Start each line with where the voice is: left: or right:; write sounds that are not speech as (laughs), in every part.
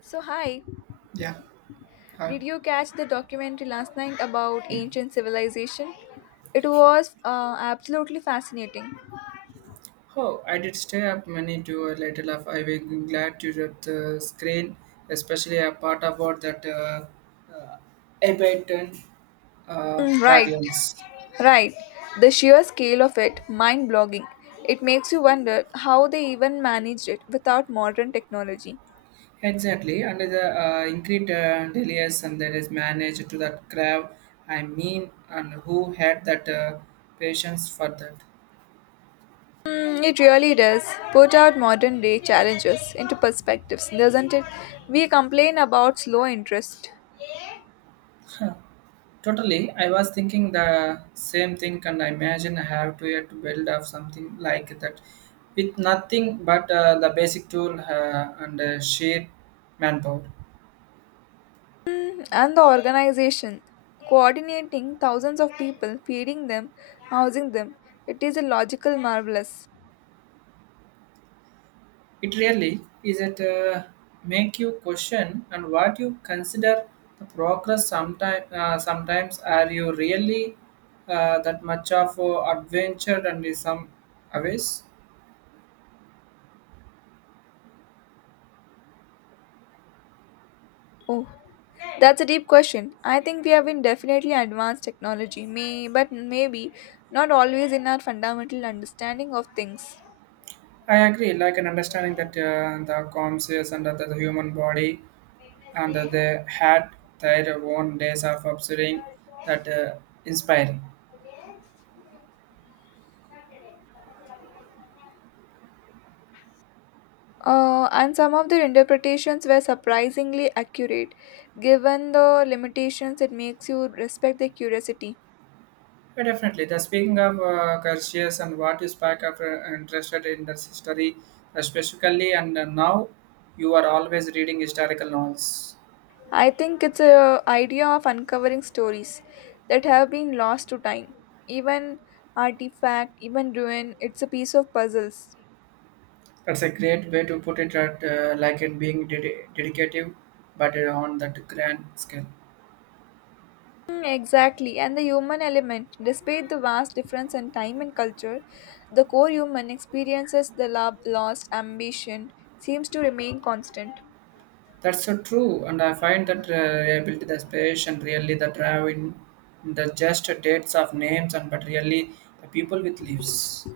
left: So, hi,
right: Yeah. Hi.
left: did you catch the documentary last night about ancient civilization? It was absolutely fascinating.
right: Oh, I did stay up many to a little of I will be glad to read the screen, especially a part about that uh, Abaton
left: Mm, right,
right: Pradiums.
left: right. The sheer scale of it, mind blogging. It makes you wonder how they even managed it without modern technology.
right: Exactly, under the increased delays and there is managed to that crab, I mean, and who had that patience for that.
left: Mm, it really does put out modern day challenges into perspectives, doesn't it? We complain about slow interest.
right: Totally, I was thinking the same thing, and I imagine I have to yet to build up something like that with nothing but the basic tool and sheer manpower.
left: And the organization coordinating thousands of people, feeding them, housing them, it is a logical marvelous.
right: It really is it make you question and what you consider the progress. Sometimes are you really that much of adventure and is some aways?
left: Oh, that's a deep question. I think we have been definitely advanced technology, may but maybe not always in our fundamental understanding of things.
right: I agree, like an understanding that the conscious and the human body and they had their own days of observing that inspiring.
left: And some of their interpretations were surprisingly accurate given the limitations. It makes you respect their curiosity.
right: But definitely, the speaking of Garcias and what you spark of interested in the history, specifically, and now you are always reading historical novels.
left: I think it's a idea of uncovering stories that have been lost to time. Even artifact, even ruin, it's a piece of puzzles.
right: That's a great way to put it, at, like in being dedicative, but on that grand scale.
left: Mm, exactly, and the human element. Despite the vast difference in time and culture, the core human experiences, the love, lost ambition, seems to remain constant.
right: That's so true, and I find that reliability, the and really the drive in the just dates of names, and but really the people with leaves.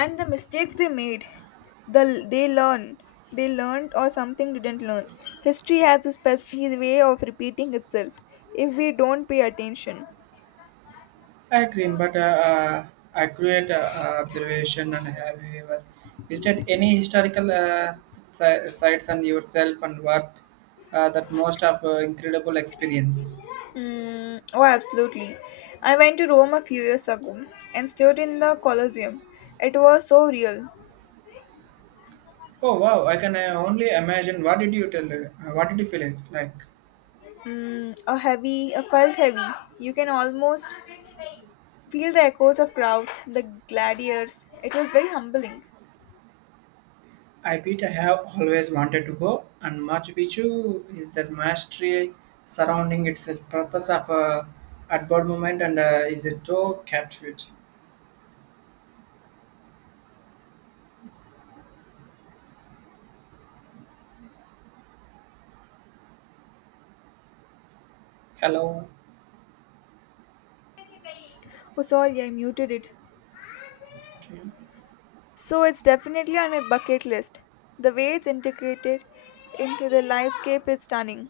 left: And the mistakes they made, the they learn, they learned or something didn't learn. History has a special way of repeating itself if we don't pay attention.
right: I agree, but accurate observation. And have you ever visited any historical sites on yourself and what that most of incredible experience?
left: Mm, oh, absolutely. I went to Rome a few years ago and stood in the Colosseum. It was so real.
right: Oh wow! I can only imagine. What did you tell? What did you feel it like?
left: Mm, a heavy, a felt heavy. You can almost feel the echoes of crowds, the gladiators. It was very humbling.
right: I bet I have always wanted to go, and Machu Picchu is the mastery surrounding its purpose of outward movement and is a so captivating. Hello.
left: Oh, sorry, I muted it.
right: Okay.
left: So it's definitely on my bucket list. The way it's integrated into the landscape is stunning.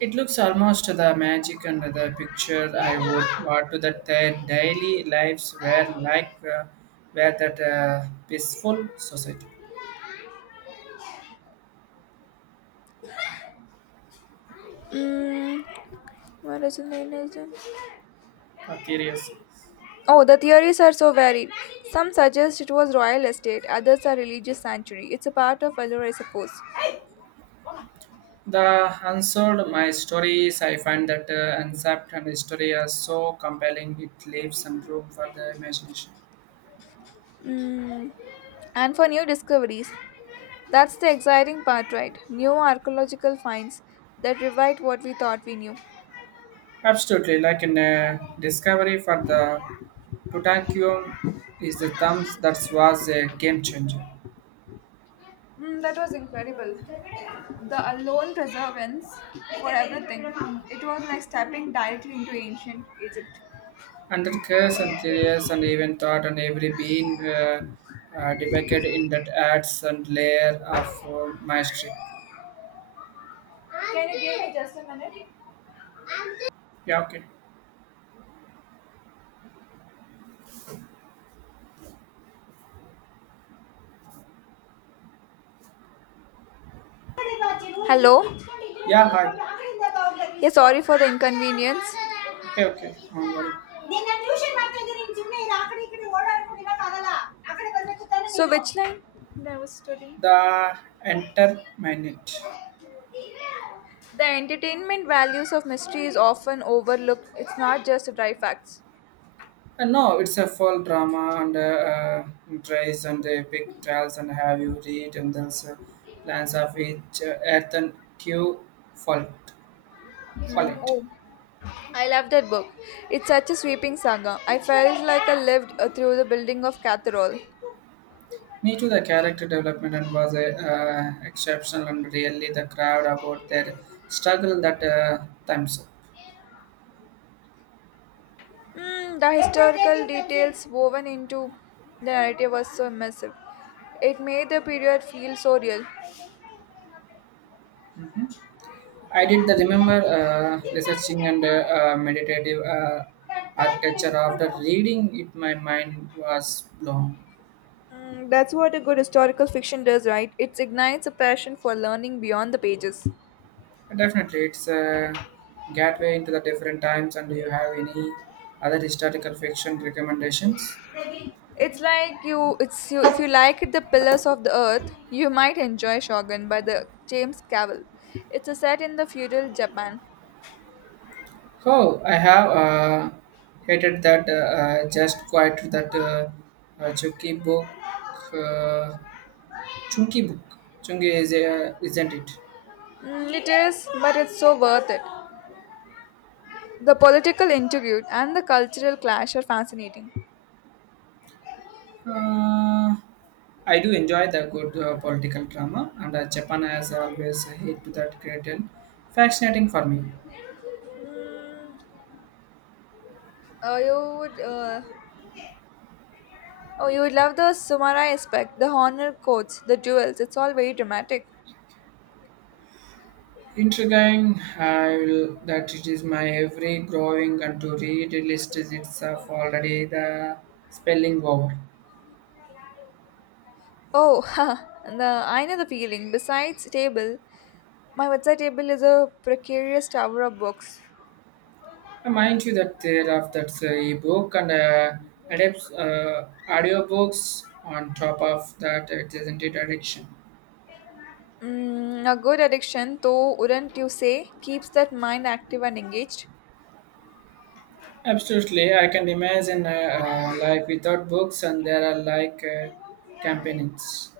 right: It looks almost the magic and the picture I would want to that their daily lives were like were that peaceful society.
left: Mm, what is the main reason?
right: Theories.
left: Oh, the theories are so varied. Some suggest it was royal estate, others are religious sanctuary. It's a part of allure, I suppose.
right: The Unsolved My Stories, I find that concept and story are so compelling, it leaves some room for the imagination.
left: Mm, and for new discoveries, that's the exciting part, right? New archaeological finds that revive what we thought we knew.
right: Absolutely, like in Discovery for the Tutankhamun is the thumbs that was a game changer.
left: Mm, that was incredible. The alone preservance for everything. It was like stepping directly into ancient Egypt.
right: And the curse and theories and even thought and every being depicted in that adds and layer of mastery.
left: Can you give me just a minute?
right: Yeah, okay.
left: Hello?
right: Yeah, hi.
left: Yeah, sorry for the inconvenience.
right: Okay, okay. Don't worry.
left: So, which line? That was studying.
right: The entertainment.
left: The entertainment values of mystery is often overlooked. It's not just dry facts.
right: No, it's a full drama and tries and the big trials and have you read and there's plans of each earth and Q fault
left: Mm,
right: Follett.
left: oh, I loved that book. It's such a sweeping saga. I felt like I lived through the building of Cathedral.
right: Me too, the character development and was exceptional and really the crowd about their struggle that times.
left: Mm, the historical details woven into the narrative was so immersive. It made the period feel so real.
right: I did the remember researching and meditative architecture after reading it. My mind was blown.
left: Mm, that's what a good historical fiction does, right? It ignites a passion for learning beyond the pages.
right: Definitely, it's a gateway into the different times. And do you have any other historical fiction recommendations?
left: It's you. If you like the Pillars of the Earth, you might enjoy Shogun by the James Cavill. It's a set in the feudal Japan.
right: Oh, I have hated that just quite that chunky book. Uh, Chunky book. Chunky is a, isn't it?
left: Mm, it is, but it's so worth it. The political intrigue and the cultural clash are fascinating.
right: Uh, I do enjoy the good political drama, and Japan has always hate to that great and fascinating for me.
left: Mm, uh, you would, uh, oh, you would love the samurai aspect, the honor codes, the duels. It's all very dramatic.
right: Intriguing, I will that it is my every growing and to read list is itself already the spelling over.
left: Oh, (laughs) ha! The I know the feeling. Besides table, my bedside table is a precarious tower of books.
right: I mind you that there of that e-book and adapts audiobooks on top of that it isn't it addiction.
left: Mm, a good addiction, though, wouldn't you say, keeps that mind active and engaged?
right: Absolutely, I can imagine life without books and there are like companions.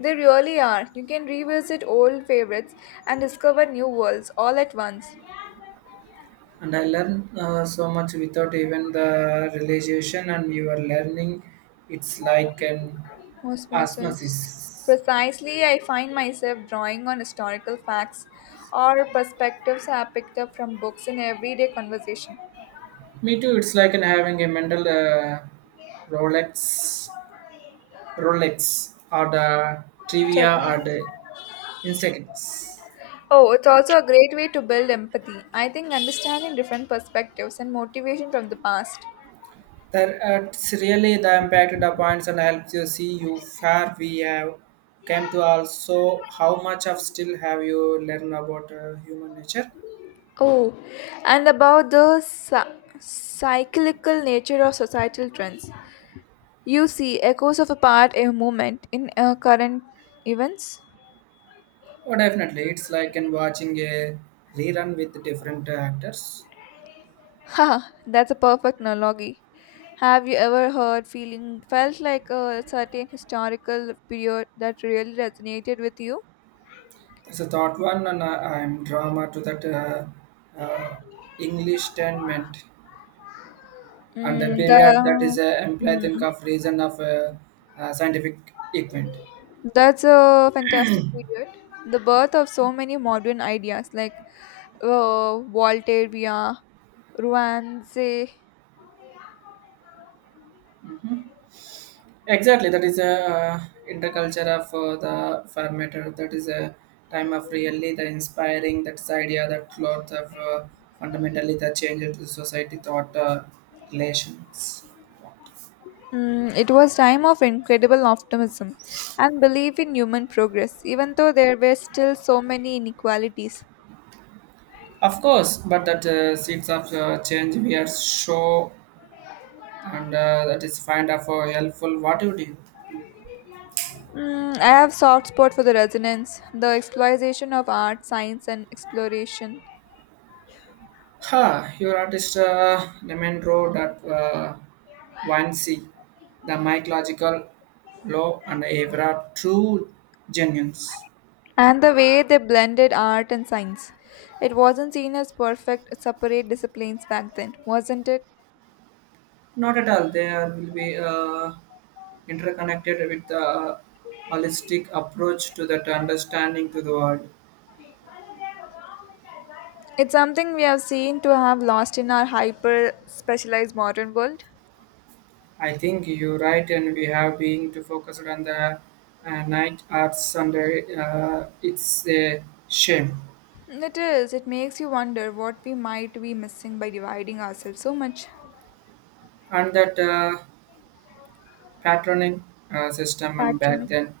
left: They really are. You can revisit old favorites and discover new worlds all at once.
right: And I learned so much without even the realization and you are learning it's like an
left: Osmosis.
right: osmosis.
left: Precisely, I find myself drawing on historical facts or perspectives I picked up from books in everyday conversation.
right: Me too, it's like an having a mental rolex rolex or the trivia or
left: Travel.
right: the insects
left: Oh, it's also a great way to build empathy. I think understanding different perspectives and motivation from the past.
right: that it's really the impact the points and helps you see you far we have came to also how much of still have you learned about human nature.
left: Oh, and about the cyclical nature of societal trends. You see echoes of a part a moment in current events. (laughs)
right: Oh, definitely. It's like in watching a rerun with different actors.
left: Ha, that's a perfect analogy. Have you ever heard feeling felt like a certain historical period that really resonated with you?
right: That's a thought one, and I'm drama to that uh, English tenement and a
left: Mm, the,
right: period that is a implied
left: hmm,
right: think of reason of scientific event.
left: that's a fantastic period. The birth of so many modern ideas like Voltairia, Ruanze.
right: Exactly, that is a interculture of the formatter. That is a time of really the inspiring. That's the idea that lot of fundamentally the change to society thought relations.
left: Mm, it was time of incredible optimism and belief in human progress, even though there were still so many inequalities.
right: Of course, but that seeds of change we are show and that is find of helpful what you do.
left: Mm, I have soft spot for the resonance, the exploitation of art, science, and exploration,
right: Ha! Your artist Lemon Road at 1C, the mycological law and Evra true genuines.
left: and the way they blended art and science. It wasn't seen as perfect, separate disciplines back then, wasn't it?
right: Not at all. They are, will be interconnected with the holistic approach to that understanding to the world.
left: It's something we have seen to have lost in our hyper specialized modern world.
right: I think you're right, and we have been to focus on the night arts, and it's a shame.
left: It is, it makes you wonder what we might be missing by dividing ourselves so much.
right: And that patroning system, and back
left: Patron.
right: then,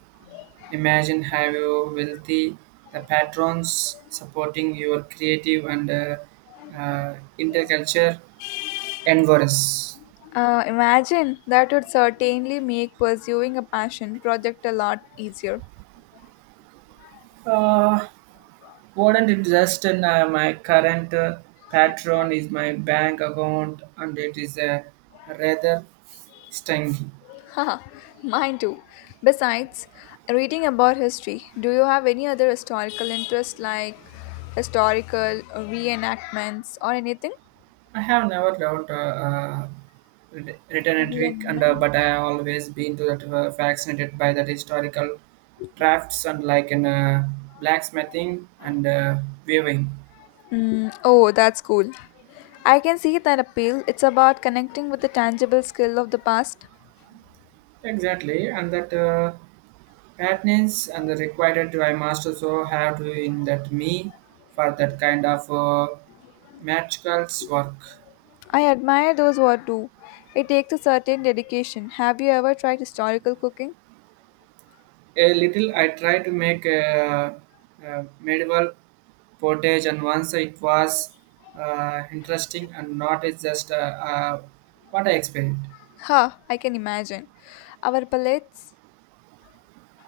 right: imagine have you wealthy the patrons supporting your creative and interculture endeavors.
left: Imagine that would certainly make pursuing a passion project a lot easier.
right: Uh, Wouldn't it just in my current patron is my bank account and it is rather stingy.
left: Haha, mine too. Besides, reading about history, do you have any other historical interest like historical reenactments or anything?
right: I have never learned written a trick, and
left: Reenact-
right: but I have always been to that fascinated by that historical crafts and like in blacksmithing and weaving.
left: Mm, oh, that's cool. I can see that appeal. It's about connecting with the tangible skill of the past.
right: Exactly, and that. Athens and the required to I must also have to in that me for that kind of magicals work.
left: I admire those who do. It takes a certain dedication. Have you ever tried historical cooking?
right: A little I try to make a medieval portage and once it was interesting and not it's just what I expected.
left: Ha, I can imagine. Our palates,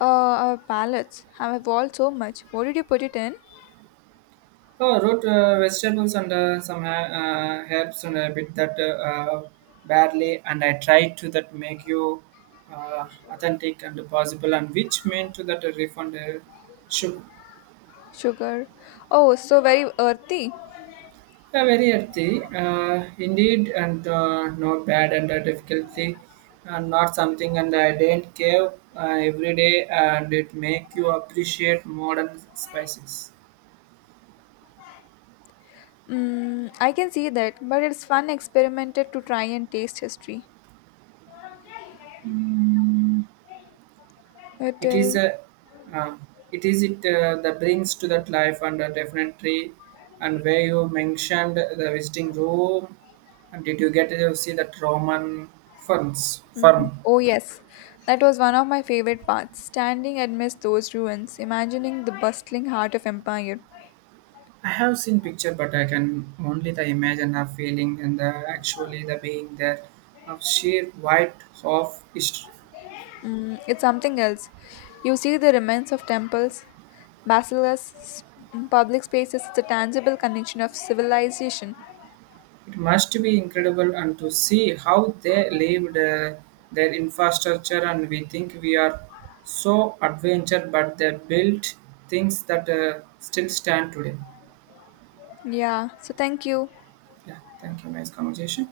left: our palates have evolved so much. What did you put it in?
right: Oh, root vegetables and some herbs and a bit that barley, and I try to that make you uh, authentic and possible, and which meant to that refund sugar.
left: Sugar. Oh, so very earthy.
right: Yeah, very healthy, indeed, and not bad and difficulty, and not something and I didn't care every day, and it make you appreciate modern spices.
left: Mm, I can see that, but it's fun experimented to try and taste history.
right: Mm.
left: It
right: It is
left: is.
right: a uh, it is it that brings to that life and definitely and where you mentioned the visiting room and did you get to see that roman ferns firm.
left: Mm, oh, yes. That was one of my favorite parts, standing amidst those ruins, imagining the bustling heart of empire.
right: I have seen picture but I can only the imagine of feeling and the actually the being there of sheer white of history.
left: Mm, it's something else. You see the remains of temples, basilas, mm, public spaces, the tangible connection of civilization.
right: It must be incredible and to see how they lived their infrastructure and we think we are so adventure but they built things that still stand today.
left: Yeah, so thank you.
right: Yeah, thank you. Nice conversation.